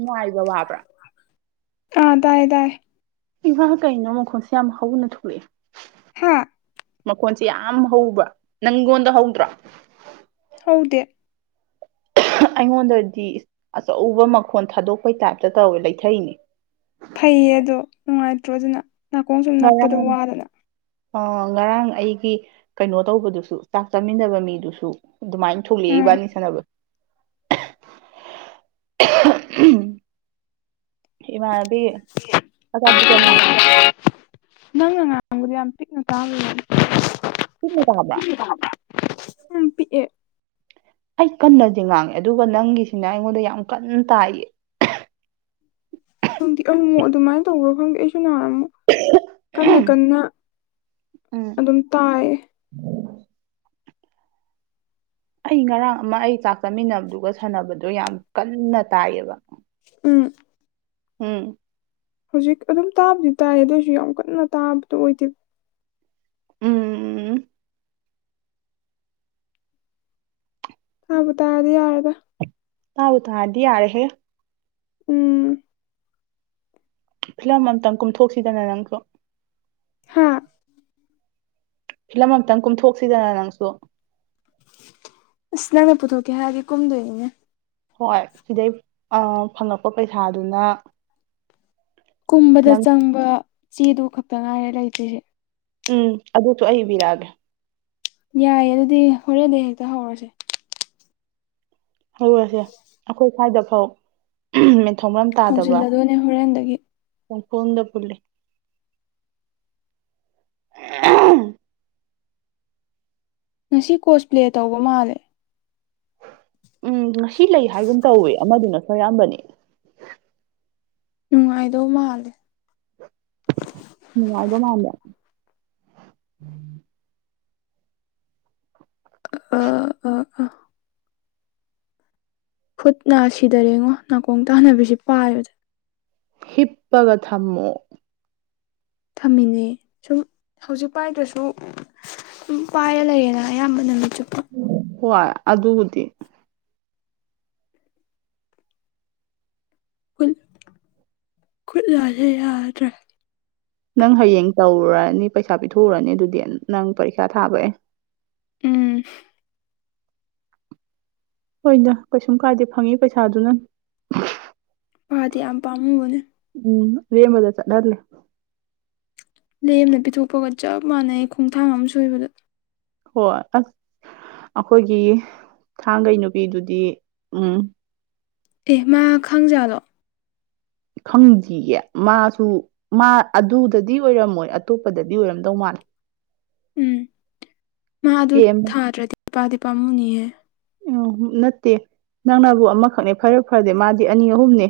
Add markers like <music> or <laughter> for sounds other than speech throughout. ꯉꯥꯏꯕ ꯋꯥꯕ꯭ꯔꯥ ꯑ ꯇꯥꯏ ꯇꯥꯏ ꯏꯝꯍꯥ ꯀꯩꯅꯣ ꯃꯈꯣꯟꯁꯦ ꯌꯥꯝ ꯍꯧꯅ ꯊꯣꯂꯛꯑꯦ ꯍꯥꯥ ꯃꯈꯣꯟꯁꯦ ꯌꯥꯝ ꯍꯧꯕ ꯅꯪꯉꯣꯟꯗ ꯍꯧꯗ꯭ꯔꯣ ꯍꯧꯗꯦ <unintelligible> ꯑꯩꯉꯣꯟꯗꯗꯤ ꯑꯆꯧꯕ ꯃꯈꯣꯟ ꯊꯥꯗꯣꯛꯄꯩ ꯇꯥꯏꯞꯇ ꯇꯧꯋꯦ ꯂꯩꯊꯩꯅꯦ ꯐꯩꯌꯦ ꯑꯗꯣ ꯅꯨꯡꯉꯥꯏꯇ꯭ꯔꯣ ꯑꯗꯨꯅ ꯅꯥꯀꯣꯡ ꯁꯨꯝ ꯉꯔꯥꯡ ꯅꯞꯄꯗꯣ ꯋꯥꯗꯅ ꯑ ꯉꯔꯥꯡ ꯑꯩ ꯀꯩꯅꯣ ꯇꯧꯕꯗꯨꯁꯨ ꯆꯥꯛ ꯆꯥꯃꯤꯟꯅꯕ ꯃꯤꯗꯨꯁꯨ ꯑꯗꯨꯃꯥꯏ ꯊꯣꯛꯂꯛꯏ ꯎꯝ ꯏꯕꯥꯅꯤ ꯁꯥꯟꯅꯕ <unintelligible> ꯏꯃꯥꯟꯅꯕꯤ ꯑꯆꯥꯄꯣꯠ ꯆꯥꯅꯤꯡꯉꯦ ꯅꯪꯅ ꯌꯥꯝ ꯄꯤꯛꯅ ꯇꯥꯕꯩ ꯋꯥꯅꯦ ꯄꯤꯛꯅ ꯇꯥꯕ꯭ꯔꯥ ꯎꯝ ꯄꯤꯛꯑꯦ ꯑꯩ ꯀꯟꯅꯗꯤ ꯉꯥꯡꯉꯦ ꯑꯗꯨꯒ ꯅꯪꯒꯤꯁꯤꯅ ꯑꯩꯉꯣꯟꯗ ꯌꯥꯝ ꯀꯟꯅ ꯇꯥꯏꯌꯦ <inaudible> ꯈꯪꯗꯦ ꯑꯃꯨꯛꯃꯨꯛ ꯑꯗꯨꯃꯥꯏ ꯇꯧꯕ꯭ꯔꯣ ꯈꯪꯗꯦ ꯑꯩꯁꯨ ꯅꯍꯥꯜ ꯑꯃꯨꯛ ꯀꯟꯅ ꯀꯟꯅ ꯎꯝ ꯑꯗꯨꯝ ꯇꯥꯏꯌꯦ ꯑꯩ ꯉꯔꯥꯡ ꯑꯃ ꯑꯩꯒ ꯆꯥꯛ ꯆꯥꯃꯤꯟꯅꯕꯗꯨꯒ ꯁꯥꯟꯅꯕꯗꯣ ꯌꯥꯝ ꯀꯟꯅ ꯇꯥꯏꯌꯦꯕ ꯎꯝ ꯎꯝ ꯍꯧꯖꯤꯛ ꯑꯗꯨꯝ ꯇꯥꯕꯨꯗꯤ ꯇꯥꯏ ꯑꯗꯨꯑꯣꯏꯁꯨ ꯌꯥꯝ ꯀꯟꯅ ꯇꯥꯕꯗꯨ ꯑꯣꯏꯗꯦꯕ ꯎꯝ ꯎꯝ ꯇꯥꯕꯨ ꯇꯥꯔꯗꯤ ꯌꯥꯔꯦꯗ ꯇꯥꯕꯨ ꯇꯥꯔꯗꯤ ꯌꯥꯔꯦ ꯍꯦ ꯎꯝ ꯐꯤꯂꯝ ꯑꯝꯇꯪ ꯀꯨꯝꯊꯣꯛꯁꯤꯗꯅ ꯅꯪꯁꯨ ꯍꯥꯥ ꯐꯤꯂꯝ ꯑꯝꯇꯪ ꯀꯨꯝꯊꯣꯛꯁꯤꯗꯅ ꯅꯪꯁꯨ ꯑꯁ ꯅꯪꯅ ꯄꯨꯊꯣꯛꯀꯦ ꯍꯥꯏꯔꯗꯤ ꯀꯨꯝꯗꯣꯏꯅꯤꯅꯦ ꯍꯣꯏ ꯁꯤꯗꯩ ꯑ ꯐꯪꯉꯛꯄ ꯄꯩꯁꯥꯗꯨꯅ ꯀꯨꯝꯕꯗ ꯅꯪ ꯆꯪꯕ ꯆꯦꯗꯨ ꯈꯛꯇ ꯉꯥꯏꯔꯦ ꯂꯩꯇ꯭ꯔꯤꯁꯦ ꯎꯝ ꯑꯗꯨꯁꯨ ꯑꯩ ꯏꯕꯤꯔꯛꯑꯒꯦ ꯌꯥꯏꯌꯦ ꯑꯗꯨꯗꯤ ꯍꯣꯔꯦꯟꯗꯩ ꯍꯦꯛꯇ ꯍꯧꯔꯁꯦ ꯍꯧꯔꯁꯦ ꯑꯩꯈꯣꯏ ꯁ꯭ꯋꯥꯏꯗꯐꯥꯎ ꯍꯧꯖꯤꯜꯂꯗꯣꯏꯅꯦ ꯍꯣꯔꯦꯟꯗꯒꯤ ꯄꯪꯄꯨꯟꯗ ꯄꯨꯜꯂꯤ <unintelligible> ꯉꯁꯤ ꯀꯣꯁ ꯄ꯭ꯂꯦ ꯇꯧꯕ ꯃꯥꯜꯂꯦ ꯎꯝ ꯉꯁꯤ ꯂꯩ ꯍꯥꯏꯒꯨꯝ ꯇꯧꯋꯦ ꯑꯃꯗꯨꯅꯁꯨ ꯍꯥꯏꯔꯑꯝꯕꯅꯦ ꯅꯨꯡꯉꯥꯏꯗꯧ ꯃꯥꯜꯂꯦ ꯅꯨꯡꯉꯥꯏꯕ ꯃꯥꯟꯕ <inaudible> ꯑ ꯑ ꯑ ꯈꯨꯠꯅ ꯁꯤꯗꯔꯦꯉꯣ ꯅꯥꯀꯣꯡ ꯇꯥꯅꯕꯤꯁꯦ ꯄꯥꯏꯕꯗ ꯍꯤꯞꯄꯒ ꯊꯝꯃꯣ ꯊꯝꯃꯤꯅꯦ ꯁꯨꯝ ꯍꯧꯖꯤꯛ ꯄꯥꯏꯗ꯭ꯔꯁꯨ <unintelligible> ꯄꯥꯏꯔ ꯂꯩꯔꯦꯅ ꯑꯌꯥꯝꯕ ꯅꯨꯃꯤꯠ ꯆꯨꯞꯄ ꯍꯣꯏ ꯑꯗꯨꯕꯨꯗꯤ <unintelligible> ꯈꯨꯠ ꯂꯥꯜꯂꯦ ꯌꯥꯗ꯭ꯔꯦ ꯅꯪ ꯍꯌꯦꯡ ꯇꯧꯔꯨꯔꯅꯤ ꯄꯩꯁꯥ ꯄꯤꯊꯣꯛꯎꯔꯅꯤ ꯑꯗꯨꯗꯤ ꯅꯪ ꯄꯔꯤꯈꯥ ꯊꯥꯕꯩ ꯑꯩꯅ ꯎꯝ ꯍꯣꯏꯗ ꯀꯩꯁꯨꯝ ꯀꯥꯏꯗꯦ ꯐꯪꯉꯤ ꯄꯩꯁꯥꯗꯨꯅ ꯄꯥꯗꯤ ꯌꯥꯝ ꯄꯥꯝꯃꯨꯕꯅꯦ ꯔꯦꯝꯕꯗ ꯆꯠꯍꯜꯂꯦ ꯂꯦꯝꯅ ꯄꯤꯊꯣꯛꯄꯒ ꯆꯞ ꯃꯥꯟꯅꯩ ꯈꯣꯡꯊꯥꯡ ꯑꯝ ꯁꯣꯏꯕꯗ ꯍꯣꯏ <unintelligible> ꯑꯈꯣꯏꯒꯤ ꯊꯥꯡꯒꯩ ꯅꯨꯄꯤꯗꯨꯗꯤ ꯎꯝ ꯑꯦ ꯃꯥ ꯈꯪꯖꯥꯠꯂꯣ ꯈꯪꯗꯤꯌꯦ ꯃꯥꯖꯨ ꯃꯥ ꯑꯗꯨꯗꯗꯤ ꯑꯣꯏꯔꯝꯃꯣꯏ ꯑꯇꯣꯞꯄꯗꯗꯤ ꯑꯣꯏꯔꯝꯗꯧ ꯃꯥꯜꯂꯦ ꯎꯝ ꯃꯥ ꯑꯗꯨ ꯑꯦ ꯊꯥꯗ꯭ꯔꯗꯤ ꯄꯥꯗꯤ ꯄꯥꯝꯃꯨꯅꯤꯍꯦ ꯎꯝ ꯅꯠꯇꯦ ꯅꯪꯅꯕꯨ ꯑꯃꯈꯛꯅꯦ <unintelligible> ꯐꯔꯗꯤ ꯃꯥꯗꯤ ꯑꯅꯤ ꯑꯍꯨꯝꯅꯦ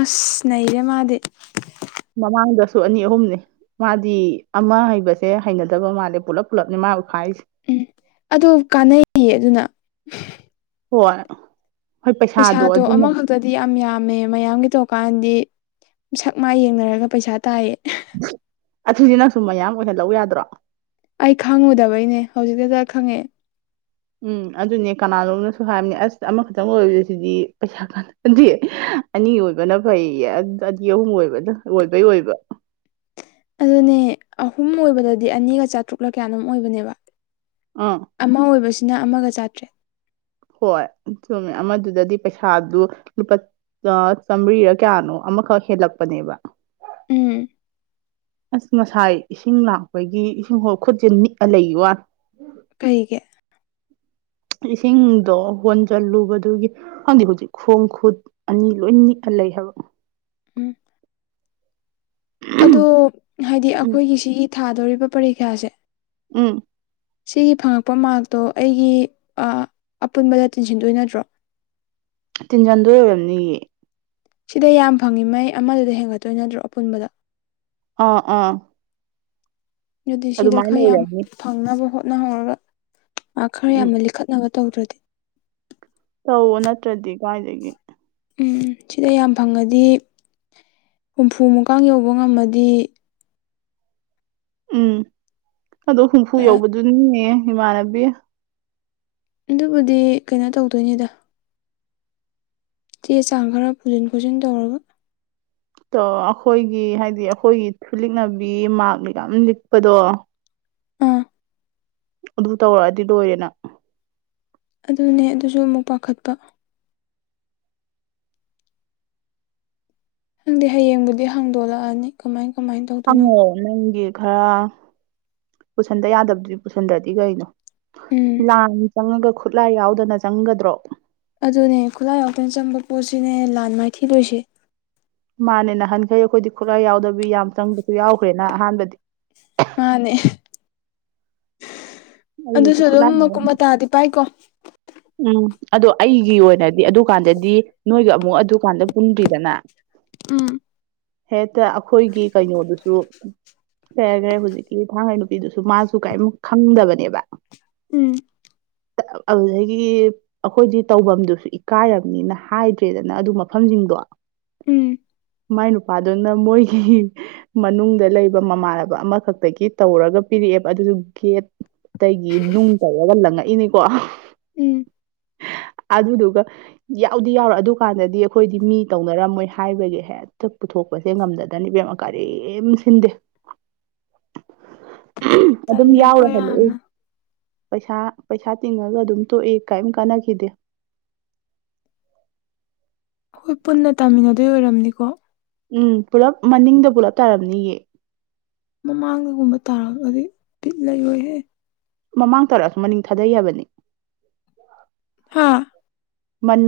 ꯑꯁ ꯅꯩꯔꯦ ꯃꯥꯗꯤ ꯃꯃꯥꯡꯗꯁꯨ ꯑꯅꯤ ꯑꯍꯨꯝꯅꯦ ꯃꯥꯗꯤ ꯑꯃ ꯍꯩꯕꯁꯦ ꯍꯩꯅꯗꯕ ꯃꯥꯜꯂꯦ ꯄꯨꯂꯞ ꯄꯨꯜꯂꯞꯅꯦ ꯃꯥ ꯎꯈꯥꯏꯔꯤꯁꯦ ꯎꯝ ꯑꯗꯨ ꯀꯥꯟꯅꯩꯌꯦ ꯑꯗꯨꯅ <unintelligible> ꯍꯣꯏ ꯍꯣꯏ ꯄꯩꯁꯥꯗꯣ ꯑꯗꯨꯅ ꯑꯃꯈꯛꯇꯗꯤ ꯌꯥꯝ ꯌꯥꯝꯃꯦ ꯃꯌꯥꯝꯒꯤ ꯇꯧꯀꯥꯟꯗꯤ ꯁꯛ ꯃꯥꯥꯏ ꯌꯦꯡꯅꯔꯒ ꯄꯩꯁꯥ ꯇꯥꯏꯌꯦ ꯑꯗꯨꯗꯤ ꯅꯪꯁꯨ ꯃꯌꯥꯝ ꯑꯣꯏꯍꯜꯂꯛꯎ ꯌꯥꯗ꯭ꯔꯣ ꯑꯩ ꯈꯪꯉꯨꯗꯕꯩꯅꯦ ꯍꯧꯖꯤꯛꯇꯗ ꯈꯪꯉꯑꯦ ꯎꯝ ꯑꯗꯨꯅꯦ ꯀꯅꯥꯅꯣꯝꯅꯁꯨ ꯍꯥꯏꯕꯅꯦ ꯑꯁ ꯑꯃꯈꯛꯇꯪ ꯑꫭꯏꯕꯁꯤꯗꯤ ꯄꯩꯁꯥ ꯀꯥꯟꯅꯗꯦ <unintelligible> ꯑꯅꯤ ꯑꯣꯏꯕꯅ ꯐꯩꯌꯦ <unintelligible> ꯑꯅꯤ ꯑꯍꯨꯝ ꯑꯣꯏꯕꯅ ꯑꯣꯏꯕꯩ ꯑꯣꯏꯕ ꯑꯗꯨꯅꯦ ꯑꯍꯨꯝ ꯑꯣꯏꯕꯗꯗꯤ ꯑꯅꯤꯒ ꯆꯥꯇ꯭ꯔꯨꯛꯂ ꯀꯌꯥꯅꯣꯝ ꯑꯣꯏꯕꯅꯦꯕ ꯑꯥ ꯑꯃ ꯑꯣꯏꯕꯁꯤꯅ ꯑꯃꯒ ꯆꯥꯠꯇ꯭ꯔꯦ ꯍꯣꯏ ꯆꯨꯝꯃꯦ ꯑꯃꯗꯨꯗꯗꯤ ꯄꯩꯁꯥꯗꯨ ꯂꯨꯄꯥ ꯆꯥꯝꯃꯔꯤꯔ ꯀꯌꯥꯅꯣ ꯑꯃꯈꯛ ꯍꯦꯜꯂꯛꯄꯅꯦꯕ ꯎꯝ ꯑꯁ ꯉꯁꯥꯏ ꯏꯁꯤꯡ ꯂꯥꯛꯄꯒꯤ ꯏꯁꯤꯡ ꯍꯣꯜ ꯈꯨꯠꯁꯦ ꯅꯤꯛꯑ ꯂꯩꯒꯤ‌ꯋꯥꯅꯤ ꯀꯩꯒꯤ ꯏꯁꯤꯡꯗꯣ ꯍꯣꯟꯖꯜꯂꯨꯕꯗꯨꯒꯤ ꯈꯪꯗꯦ ꯍꯧꯖꯤꯛ ꯈꯣꯡ ꯈꯨꯠ ꯑꯅꯤ ꯂꯣꯏ ꯅꯤꯛꯑ ꯂꯩ ꯍꯥꯏꯕ ꯎꯝ ꯑꯗꯣ ꯍꯥꯏꯗꯤ ꯎꯝ ꯑꯈꯣꯏꯒꯤ‌ ꯁꯤꯒꯤ ꯊꯥꯗꯣꯔꯤꯕ ꯄꯔꯤꯈꯥꯁꯦ ꯎꯝ ꯁꯤꯒꯤ ꯐꯪꯉꯛꯄ ꯃꯥꯛꯇꯣ ꯑꯩꯒꯤ ꯑ ꯑꯄꯨꯟꯕꯗ ꯇꯤꯟꯁꯤꯟꯗꯣꯏ ꯅꯠꯇ꯭ꯔꯣ ꯇꯤꯟꯖꯟꯗꯣꯏ ꯑꯣꯏꯔꯝꯅꯤꯌꯦ ꯁꯤꯗ ꯌꯥꯝ ꯐꯪꯉꯤ ꯃꯩ ꯑꯃꯗꯨꯗ ꯍꯦꯟꯒꯠꯇꯣꯏ ꯅꯠꯇ꯭ꯔꯣ ꯑꯄꯨꯟꯕꯗ ꯑꯥ ꯑꯥ ꯑꯗꯨꯗꯤ ꯁꯤꯗ ꯑꯗꯨꯃꯥꯏꯅ ꯈꯔ ꯌꯥꯝ ꯑꯣꯏꯔꯝꯅꯤ ꯐꯪꯅꯕ ꯍꯣꯠꯅꯍꯧꯔꯒ ꯑꯥ ꯈꯔ ꯎꯝ ꯌꯥꯝꯅ ꯂꯤꯈꯠꯅꯕ ꯇꯧꯗ꯭ꯔꯗꯤ ꯇꯧꯋꯣ ꯅꯠꯇ꯭ꯔꯗꯤ ꯀꯥꯏꯗꯒꯤ ꯎꯝ ꯁꯤꯗ ꯌꯥꯝ ꯐꯪꯉꯗꯤ ꯍꯨꯝꯐꯨꯃꯨꯛꯀ ꯌꯧꯕ ꯉꯝꯃꯗꯤ ꯎꯝ ꯑꯗꯣ ꯍꯨꯝꯐꯨ ꯈꯔ ꯌꯧꯕꯗꯨꯅꯦ ꯏꯃꯥꯟꯅꯕꯤ ꯑꯗꯨꯕꯨꯗꯤ ꯀꯩꯅꯣ ꯇꯧꯗꯣꯏꯅꯤꯗ ꯆꯦ ꯆꯥꯡ ꯈꯔ ꯄꯨꯖꯤꯟ ꯈꯣꯠꯆꯤꯟ ꯇꯧꯔꯒ ꯇꯣ ꯑꯩꯈꯣꯏꯒꯤ ꯍꯥꯏꯗꯤ ꯑꯩꯈꯣꯏꯒꯤ ꯊꯨꯂꯤꯛꯅꯕꯤ ꯃꯥꯛꯅ ꯌꯥꯝ ꯂꯤꯛꯄꯗꯣ ꯑ ꯑꯗꯨ ꯇꯧꯔꯛꯑꯗꯤ ꯂꯣꯏꯔꯦ ꯅꯪ ꯑꯗꯨꯅꯦ ꯑꯗꯨꯁꯨ ꯑꯃꯨꯛ ꯄꯥꯈꯠꯄ ꯈꯪꯗꯦ ꯍꯌꯦꯡꯕꯨꯗꯤ ꯍꯥꯡꯗꯣꯛꯂꯛꯑꯅꯤ ꯀꯃꯥꯏꯅ ꯇꯧꯗꯣꯏꯅꯣ ꯍꯪꯉꯣ ꯅꯪꯒꯤ ꯈꯔ ꯄꯨꯁꯟꯗ ꯌꯥꯗꯕꯗꯨꯗꯤ ꯄꯨꯁꯟꯗ꯭ꯔꯗꯤ ꯀꯩꯅꯣ ꯎꯝ ꯂꯥꯟ ꯆꯪꯉꯒ ꯈꯨꯠꯂꯥꯏ ꯌꯥꯎꯗꯅ ꯆꯪꯒꯗ꯭ꯔꯣ ꯑꯗꯨꯅꯦ ꯈꯨꯠꯂꯥꯏ ꯌꯥꯎꯗꯅ ꯆꯪꯝꯕ ꯄꯣꯠꯁꯤꯅꯦ ꯂꯥꯟ ꯃꯥꯏꯊꯤꯗꯣꯏꯁꯦ ꯃꯥꯅꯦ ꯅꯍꯟꯈꯩ ꯑꯩꯈꯣꯏꯗꯤ ꯈꯨꯠꯂꯥꯏ ꯌꯥꯎꯗꯕꯤ ꯌꯥꯝ ꯆꯪꯕꯁꯨ ꯌꯥꯎꯈ꯭ꯔꯦꯅ ꯑꯍꯥꯟꯕꯗꯤ ꯃꯥꯅꯦ ꯑꯩꯅꯁꯨ ꯑꯗꯨꯁꯨ ꯑꯗꯨꯝ ꯈꯨꯠꯂꯥꯏ ꯃꯀꯨꯞ ꯌꯥꯎ- ꯃꯇꯥꯗꯤ ꯄꯥꯏꯀꯣ ꯎꯝ ꯑꯗꯣ ꯑꯩꯒꯤ ꯑꯣꯏꯅꯗꯤ ꯑꯗꯨꯀꯥꯟꯗꯗꯤ ꯅꯣꯏꯒ ꯑꯃꯨꯛ ꯑꯗꯨꯀꯥꯟꯗ ꯄꯨꯟꯗ꯭ꯔꯤꯗꯅ ꯎꯝ ꯍꯦꯛꯇ ꯑꯩꯈꯣꯏꯒꯤ ꯀꯩꯅꯣꯗꯨꯁꯨ ꯀꯩ ꯍꯥꯏꯒꯔꯦ ꯍꯧꯖꯤꯛꯀꯤ ꯊꯥꯡꯉꯩ ꯅꯨꯄꯤꯗꯨꯁꯨ ꯃꯥꯁꯨ ꯀꯔꯤꯝ ꯈꯪꯗꯕꯅꯦꯕ ꯎꯝ ꯑꯗꯨꯗꯩ ꯒꯤ ꯑꯈꯣꯏꯗꯤ ꯇꯧꯐꯝꯗꯨꯁꯨ ꯏꯀꯥꯏꯔꯕꯅꯤꯅ ꯍꯥꯏꯗ꯭ꯔꯦꯗꯅ ꯑꯗꯨ ꯃꯐꯝꯁꯤꯡꯗꯣ ꯎꯝ ꯃꯥꯏ ꯅꯨꯄꯥꯗꯨꯅ ꯃꯣꯏꯒꯤ ꯃꯅꯨꯡꯗ ꯂꯩꯕ ꯃꯃꯥꯟꯅꯕ ꯑꯃꯈꯛꯇꯒꯤ ꯇꯧꯔꯒ ꯄꯤꯔꯛꯑꯦꯕ ꯑꯗꯨꯁꯨ ꯒꯦꯠ ꯇꯒꯤ ꯅꯨꯡ ꯇꯧꯔꯒ ꯂꯪꯉꯛꯏꯅꯤꯀꯣ ꯎꯝ <inaudible> ꯑꯗꯨꯗꯨꯒ ꯌꯥꯎꯗꯤ ꯌꯥꯎꯔ ꯑꯗꯨꯀꯥꯟꯗꯗꯤ ꯑꯈꯣꯏꯗꯤ ꯃꯤ ꯇꯧꯅꯔꯝꯃꯣꯏ ꯍꯥꯏꯕꯒꯤ ꯍꯦꯛꯇ ꯄꯨꯊꯣꯛ ꯄꯁꯦ ꯉꯝꯗꯗꯅ ꯏꯕꯦꯝꯃ ꯀꯔꯤꯝ ꯁꯤꯟꯗꯦ ꯑꯗꯨꯝ ꯇꯜꯂꯦ ꯌꯥꯎꯔ ꯑꯩꯈꯣꯏ ꯍꯜꯂꯛꯏ ꯌꯥꯝꯅ ꯄꯩꯁꯥ ꯄꯩꯁꯥ ꯇꯤꯡꯉꯒ ꯑꯗꯨꯝ ꯇꯣꯛꯑꯦ ꯀꯥꯏꯝ ꯀꯥꯟꯅ ꯈꯤꯗꯦ ꯍꯣꯏ ꯄꯨꯟꯅ ꯇꯥꯃꯤꯟꯅꯗꯣꯏ ꯑꯣꯏꯔꯝꯅꯤꯀꯣ ꯎꯝ ꯄꯨꯜꯂꯞ ꯃꯅꯤꯡꯗ ꯄꯨꯂꯞ ꯇꯥꯔꯝꯅꯤꯌꯦ ꯃꯃꯥꯡꯗꯒꯨꯝꯕ ꯇꯥꯔꯒꯗꯤ ꯕꯤꯠ ꯂꯩꯔꯣꯏꯍꯦ ꯃꯃꯥꯡ ꯇꯥꯔꯛꯑꯁꯨ ꯃꯅꯤꯡ ꯊꯥꯗꯩ ꯍꯥꯏꯕꯅꯤ ꯍꯥꯥ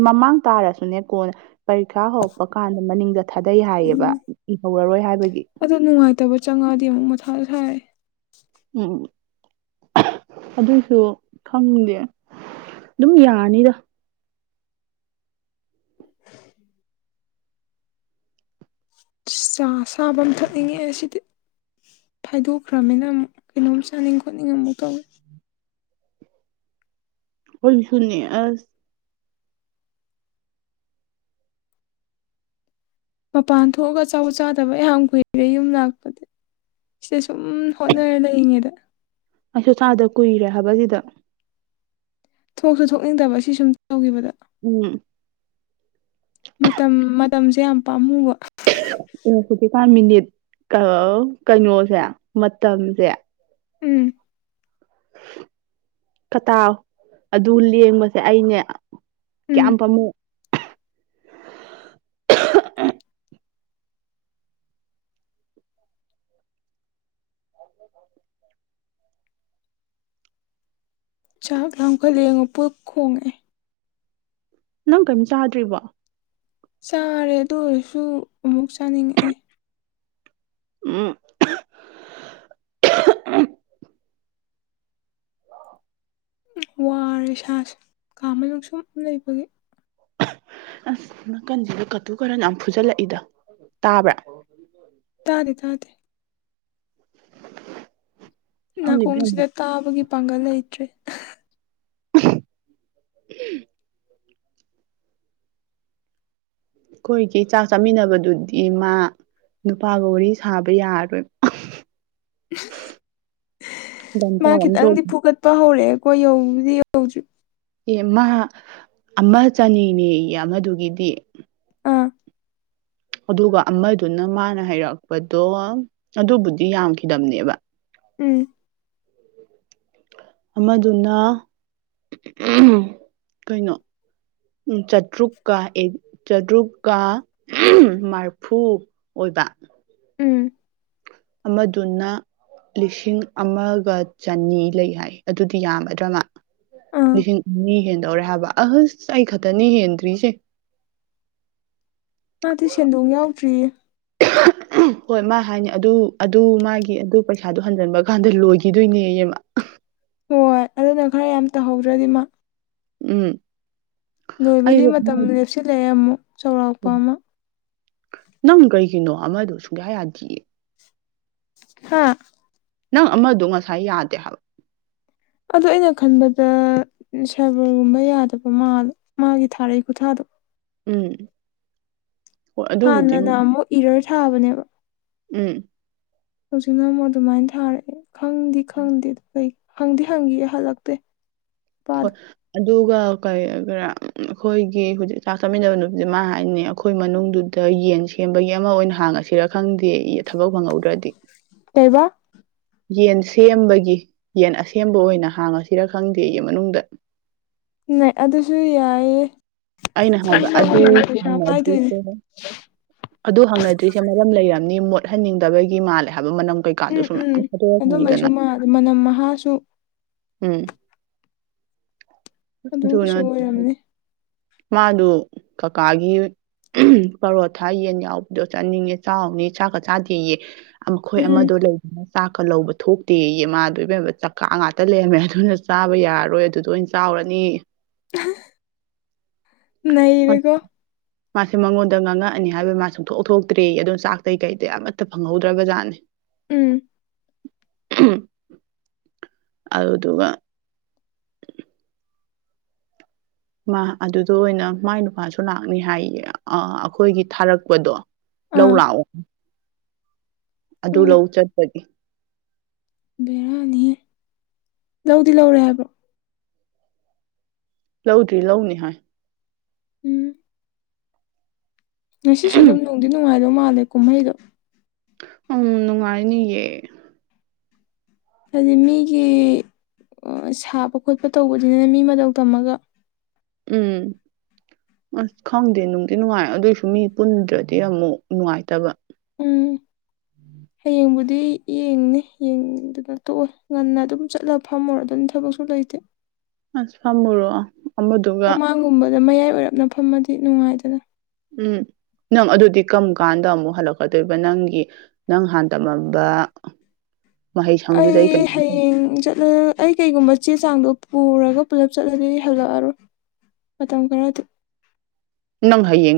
ꯃꯃꯥꯡ ꯇꯥꯔꯁꯨꯅꯦ ꯀꯣꯟꯅ ꯄꯔꯤꯈꯥ ꯍꯧꯔꯛꯄ ꯀꯥꯟꯗ ꯃꯅꯤꯡꯗ ꯊꯥꯗꯩ ꯎꯝ ꯍꯥꯏꯌꯦꯕ ꯏꯍꯧꯔꯔꯣꯏ ꯍꯥꯏꯕꯒꯤ ꯑꯗꯨ ꯅꯨꯡꯉꯥꯏꯇꯕ ꯆꯪꯉꯗꯤ ꯑꯃꯨꯛ ꯃꯊꯥ ꯁꯥꯏ ꯎꯝ ꯑꯗꯨꯏꯁꯨ ꯈꯪꯗꯦ ꯑꯗꯨꯝ ꯌꯥꯅꯤꯗ ꯆꯥ ꯑꯁꯥꯕ ꯑꯝ ꯊꯛꯅꯤꯡꯉꯦ ꯁꯤꯗꯤ ꯐꯥꯏꯗꯣꯛꯈ꯭ꯔꯝꯅꯤꯅ ꯑꯃꯨꯛ ꯀꯩꯅꯣꯝ ꯆꯥꯅꯤꯡ ꯈꯣꯠꯅꯤꯡ ꯑꯃꯨꯛ ꯇꯧꯋꯦ ꯑꯩꯈꯣꯏꯁꯨꯅꯦ ꯑꯁ ꯃꯄꯥꯟ ꯊꯣꯛꯑꯒ ꯑꯆꯥꯄꯣꯠ ꯆꯥꯗꯕ ꯌꯥꯝ ꯀꯨꯏꯔꯦ ꯌꯨꯝ ꯂꯥꯛꯄꯗꯩ ꯁꯤꯗ ꯁꯨꯝ ꯍꯣꯠꯅꯔ ꯂꯩꯔꯤꯉꯩꯗ ꯑꯩꯁꯨ ꯆꯥꯗ ꯀꯨꯏꯔꯦ ꯍꯥꯏꯕꯁꯤꯗ ꯊꯣꯛꯁꯨ ꯊꯣꯛꯅꯤꯡꯇꯕ ꯁꯤ ꯁꯨꯝ ꯇꯤꯒꯤꯕꯗ ꯎꯝ ꯃꯇꯝ ꯃꯇꯝꯁꯦ ꯌꯥꯝ ꯄꯥꯝꯃꯨꯕ ꯎꯝ ꯍꯧꯖꯤꯛꯀꯤꯟ ꯃꯤꯅꯤꯠ ꯀꯥꯎ ꯀꯩꯅꯣꯁꯦ ꯃꯇꯝꯁꯦ ꯎꯝ ꯀꯇꯥꯥꯎ ꯑꯗꯨ ꯂꯦꯡꯕꯁꯦ ꯑꯩꯅꯦ ꯀꯌꯥꯝ ꯎꯝ ꯄꯥꯝꯃꯨ ꯆꯥꯛ ꯂꯥꯝꯈꯠ ꯂꯛꯑꯦꯉꯣ ꯄꯨꯛ ꯈꯣꯡꯉꯛꯑꯦ ꯅꯪ ꯀꯩꯝ ꯆꯥꯗ꯭ꯔꯤꯕꯣ ꯆꯥꯔꯦ ꯑꯗꯨ ꯑꯣꯏꯔꯁꯨ ꯑꯃꯨꯛ ꯆꯥꯅꯤꯡꯉꯛꯑꯦ ꯎꯝ ꯋꯥꯔꯦ ꯏꯁꯥꯥꯁꯦ ꯀꯥ ꯃꯅꯨꯛ ꯁꯨꯝ ꯂꯩꯕꯒꯤ ꯑꯁ ꯅꯥꯀꯟꯁꯤꯗ ꯀꯇꯨ ꯀꯔꯟ ꯌꯥꯝ ꯐꯨꯖꯜꯂꯛꯏꯗ ꯇꯥꯕ꯭ꯔꯥ ꯇꯥꯗꯦ ꯇꯥꯗꯦ ꯈꯪꯗꯦ ꯏꯕꯦꯝꯃ ꯅꯥꯀꯣꯡꯁꯤꯗ ꯇꯥꯕꯒꯤ ꯄꯥꯡꯒꯜ ꯂꯩꯇ꯭ꯔꯦ <inaudible> ꯑꯩꯈꯣꯏꯒꯤ ꯆꯥꯛ ꯆꯥꯃꯤꯟꯅꯕꯗꯨꯗꯤ ꯃꯥ ꯅꯨꯄꯥꯒ ꯋꯥꯔꯤ ꯁꯥꯕ ꯌꯥꯔꯔꯣꯏ <unintelligible> <inaudible> ꯃꯥ ꯒꯟꯖꯥꯎ ꯑꯃ ꯈꯤꯇꯪꯗꯤ ꯇꯣꯛꯈꯤ ꯐꯨꯒꯠꯄ ꯍꯧꯔꯛꯑꯦꯀꯣ ꯌꯧꯕꯨꯗꯤ ꯌꯧꯗ꯭ꯔꯤ ꯑꯦ ꯃꯥ ꯑꯃ ꯆꯅꯤꯅꯦꯌꯦ ꯑꯃꯗꯨꯒꯤꯗꯤ ꯑꯥ ꯑꯗꯨꯒ ꯑꯃꯗꯨꯅ ꯃꯥꯅ ꯍꯥꯏꯔꯛꯄꯗꯣ ꯑꯗꯨꯕꯨꯗꯤ ꯌꯥꯝꯈꯤꯗꯕꯅꯦꯕ ꯎꯝ ꯑꯃꯗꯨꯅ ꯀꯩꯅꯣ ꯎꯝ ꯆꯇ꯭ꯔꯨꯛ ꯀꯥ ꯆꯥꯇ꯭ꯔꯨꯛ ꯀꯥ ꯃꯔꯐꯨ ꯕ ꯎꯝ ꯑꯃꯗꯨꯅ ꯂꯤꯁꯤꯡ ꯑꯃꯒ ꯆꯅꯤ ꯂꯩ ꯍꯥꯏ ꯑꯗꯨꯗꯤ ꯌꯥꯝꯃꯗ꯭ꯔꯥ ꯃꯥ ꯑꯥ ꯂꯤꯁꯤꯡ ꯑꯅꯤ ꯍꯦꯟ ꯗꯧꯔꯦ ꯍꯥꯏꯕ ꯑꯁ ꯑꯩ ꯈꯛꯇꯅꯤ ꯍꯦꯟꯗ꯭ꯔꯤꯁꯦ ꯃꯥꯗꯤ ꯁꯦꯟꯗꯣꯡ ꯌꯥꯎꯗ꯭ꯔꯤꯌꯦ ꯎꯝ ꯍꯣꯏ ꯃꯥ ꯍꯥꯏꯅꯤ ꯑꯗꯨ ꯑꯗꯨ ꯃꯥꯒꯤ ꯑꯗꯨ ꯄꯩꯁꯥꯗꯨ ꯍꯟꯖꯤꯟꯕ ꯀꯥꯟꯗ ꯂꯣꯏꯒꯤꯗꯣꯏꯅꯦꯌꯦ ꯃꯥ <unintelligible> ꯍꯣꯏ ꯑꯗꯨꯅ ꯈꯔ ꯌꯥꯝ ꯇꯧꯍꯧꯗ꯭ꯔꯗꯤ ꯃꯥ ꯎꯝ ꯂꯣꯏꯕꯗꯤ ꯑꯩꯁꯨ ꯑꯃ ꯃꯇꯝ ꯂꯦꯞꯁꯤꯜꯂꯛꯑꯦ ꯑꯃꯨꯛ ꯆꯥꯎꯔꯥꯛꯄ ꯑꯃ ꯅꯪ ꯀꯩꯒꯤꯅꯣ ꯑꯃꯗꯣ ꯁꯨꯡꯌꯥ ꯌꯥꯗꯤꯌꯦ ꯍꯥꯥ ꯅꯪ ꯑꯃꯗꯣ ꯉꯁꯥꯏ ꯌꯥꯗꯦ ꯍꯥꯏꯕ ꯑꯗꯣ ꯑꯩꯅ ꯈꯟꯕꯗ ꯁꯥꯏꯕꯔꯒꯨꯝꯕ ꯌꯥꯗꯕ ꯃꯥꯜꯂꯦ ꯃꯥꯒꯤ ꯊꯥꯔꯛꯏ ꯈꯨꯊꯥꯗꯣ ꯎꯝ ꯍꯣꯏ ꯑꯗꯨꯕꯨꯗꯤ ꯍꯥꯟꯅꯅ ꯑꯃꯨꯛ ꯏꯔꯔ ꯊꯥꯕꯅꯦꯕ ꯎꯝ ꯍꯧꯖꯤꯛꯅ ꯑꯃꯨꯛ ꯑꯗꯨꯝꯃꯥꯏꯅ ꯊꯥꯔꯛꯑꯦ ꯈꯪꯗꯤ ꯈꯪꯗꯦ ꯑꯗꯨ ꯀꯩ ꯍꯪꯗꯤ ꯍꯪꯒꯤꯒꯦ ꯍꯜꯂꯛꯇꯦ ꯍꯣꯏ ꯅꯨꯄꯥꯗꯣ ꯑꯗꯨꯒ ꯀꯔꯤ <unintelligible> ꯑꯈꯣꯏꯒꯤ ꯍꯧꯖꯤꯛ ꯆꯥꯛ ꯆꯥꯃꯤꯟꯅꯕ ꯅꯨꯄꯤꯗꫭ ꯃꯥ ꯍꯥꯏꯅꯦ ꯑꯈꯣꯏ ꯃꯅꯨꯡꯗꯨꯗ ꯌꯦꯟ ꯁꯦꯝꯕꯒꯤ ꯑꯃ ꯑꯣꯏꯅ ꯍꯥꯡꯉꯁꯤꯔ ꯈꯪꯗꯦꯌꯦ ꯊꯕꯛ ꯐꯪꯍꯧꯗ꯭ꯔꯗꯤ ꯀꯩꯕ ꯌꯦꯟ ꯁꯦꯝꯕꯒꯤ ꯌꯦꯟ ꯑꯁꯦꯝꯕ ꯑꯣꯏꯅ ꯍꯥꯡꯉꯁꯤꯔ ꯈꯪꯗꯦꯌꯦ ꯃꯅꯨꯡꯗ <unintelligible> ꯑꯗꯨꯁꯨ ꯌꯥꯏꯌꯦ ꯑꯩꯅ ꯍꯥꯏꯕ ꯑꯗꯨꯅꯕꯨ ꯑꯗꯨ ꯍꯦꯟꯅ ꯄꯩꯁꯥ ꯄꯥꯏꯗꯣꯏꯅꯦ ꯍꯥꯡꯅꯗ꯭ꯔꯤꯁꯦ ꯑꯗꯨ ꯍꯥꯡꯅꯗ꯭ꯔꯤꯁꯦ ꯃꯔꯝ ꯂꯩꯔꯝ ꯅꯤ ꯃꯣꯠꯍꯟꯅꯤꯡꯗꯕꯒꯤ ꯃꯥꯜꯂꯦ ꯍꯥꯏꯕ ꯃꯅꯝ ꯎꯝ ꯀꯩꯀꯥꯗꯨꯁꯨ ꯃꯌꯥꯝ ꯎꯝ ꯊꯥꯗꯣꯛ ꯑꯗꯨꯝꯕꯩꯁꯨ ꯃꯥꯜꯂꯦ ꯃꯅꯝ ꯃꯍꯥꯁꯨ <unintelligible> ꯎꯝ ꯑꯗꯨꯅ ꯑꯗꯨꯒꯤꯁꯨ <unintelligible> ꯑꯣꯏꯔꯝꯅꯤ ꯃꯥꯗꫭ ꯀꯀꯥꯒꯤ <unintelligible> ꯄꯔꯣꯊꯥ ꯌꯦꯟ ꯌꯥꯎꯕꯤꯗꯣ ꯆꯥꯅꯤꯡꯉꯦ ꯆꯥꯎꯅꯤ ꯆꯥꯛꯀ ꯆꯥꯗꯦꯌꯦ ꯑꯪꯈꯣꯏ ꯎꯝ ꯑꯃꯗꯣ <unintelligible> ꯆꯥꯛꯀ ꯂꯧꯕ ꯊꯣꯛꯇꯦꯌꯦ ꯃꯥꯗꯣ ꯏꯕꯦꯝꯃ ꯆꯛꯀꯥ ꯉꯥꯛꯇ ꯂꯩꯔꯝꯃꯦ ꯑꯗꯨꯅ ꯆꯥꯕ ꯌꯥꯔꯔꯣꯏ ꯑꯗꯨꯗ ꯑꯣꯏ ꯆꯥꯎ ꯔꯅꯦꯌꯦ ꯑꯍ <unintelligible> ꯃꯥ- ꯅꯩꯔꯦꯀꯣ ꯃꯥꯁꯦ ꯃꯪꯉꯣꯟꯗ ꯉꯥꯡꯉꯛꯑꯅꯦ ꯍꯥꯏꯕꯩ ꯃꯥ ꯁꯨꯡꯊꯣꯛ ꯊꯣꯛꯇ꯭ꯔꯦꯌꯦ ꯑꯗꯣ ꯆꯥꯛꯇꯩ ꯀꯩꯗꯩ ꯑꯃꯠꯇ ꯐꯪꯍꯧꯗ꯭ꯔꯕ ꯖꯥꯠꯅꯤ ꯎꯝ <unintelligible> ꯑꯗꯨꯗꯨꯒ ꯃꯥ ꯑꯗꯨꯗ ꯑꯣꯏꯅ ꯃꯥꯏ ꯅꯨꯄꯥꯁꯨ ꯂꯥꯛꯅꯤ ꯍꯥꯏꯌꯦ ꯑ ꯑꯈꯣꯏꯒꯤ ꯊꯥꯔꯛꯄꯗꯣ ꯂꯧ ꯑꯥ ꯂꯥꯛꯑꯣ ꯑꯗꯨ ꯎꯝ ꯂꯧ ꯆꯠꯄꯒꯤ ꯕꯦꯔꯥꯅꯤꯍꯦ ꯂꯧꯗꯤ ꯂꯧꯔꯦ ꯍꯥꯏꯕ꯭ꯔꯣ ꯂꯧꯗ꯭ꯔꯤ ꯂꯧꯅꯤ ꯍꯥꯏ <unintelligible> ꯉꯁꯤꯁꯨ ꯑꯗꯨꯝ ꯅꯨꯡꯗꯤ ꯅꯨꯡꯉꯥꯏꯕ ꯃꯥꯜꯂꯦ ꯀꯨꯝꯍꯩꯗꯣ ꯎꯝ ꯅꯨꯡꯉꯥꯏꯅꯤꯌꯦ ꯍꯥꯏꯗꯤ ꯃꯤꯒꯤ ꯑ‌ ꯁꯥꯕ ꯈꯣꯠꯄ ꯇꯧꯕꯗꯨꯅ ꯃꯤ ꯃꯇꯧ ꯇꯝꯃꯒ ꯎꯝ ꯑꯁ ꯈꯪꯗꯦ ꯅꯨꯡꯗꯤ ꯅꯨꯡꯉꯥꯏ ꯑꯗꯨꯏꯁꯨ ꯃꯤ ꯄꯨꯟꯗ꯭ꯔꯗꯤ ꯑꯃꯨꯛ ꯅꯨꯡꯉꯥꯏꯇꯕ ꯎꯝ <inaudible> ꯍꯌꯦꯡꯕꯨꯗꯤ ꯌꯦꯡꯅꯤ ꯌꯦꯡꯗꯅ ꯇꯣꯛꯑꯣꯏ ꯉꯟꯅ ꯑꯗꯨꯝ ꯆꯠꯂꯒ ꯐꯝꯃꯨꯔꯗꯝꯅꯤ ꯊꯕꯛꯁꯨ ꯂꯩ ꯇꯦ ꯑꯁ ꯐꯝꯃꯨꯔꯣ ꯑꯃꯗꯨꯒ ꯑꯗꯨ ꯃꯌꯥꯏ ꯑꯣꯏꯔꯞꯅ ꯐꯝꯃꯗꯤ ꯅꯨꯡꯉꯥꯏꯗꯅ ꯎꯝ ꯅꯪ ꯑꯗꯨꯗꯤ ꯀꯝ ꯀꯥꯟꯗ ꯑꯃꯨꯛ ꯍꯜꯂꯛꯀꯗꯣꯏꯕ ꯅꯪꯒꯤ ꯅꯪ ꯍꯥꯟꯅ ꯇꯝꯃꯝꯕ ꯃꯍꯩ ꯁꯪꯗꯨꯗꯩ ꯑꯩ ꯀꯩꯅꯣ ꯍꯌꯦꯡ ꯆꯠꯂ ꯑꯩ ꯀꯩꯒꯨꯝꯕ ꯆꯦ ꯆꯥꯡꯗꯣ ꯄꯨꯔꯒ ꯄꯨꯜꯂꯞ ꯆꯠꯂꯗꯤ ꯍꯜꯂꯛꯑꯔꯣꯏ ꯃꯇꯝ ꯈꯔꯗꯤ ꯅꯪ ꯍꯌꯦꯡ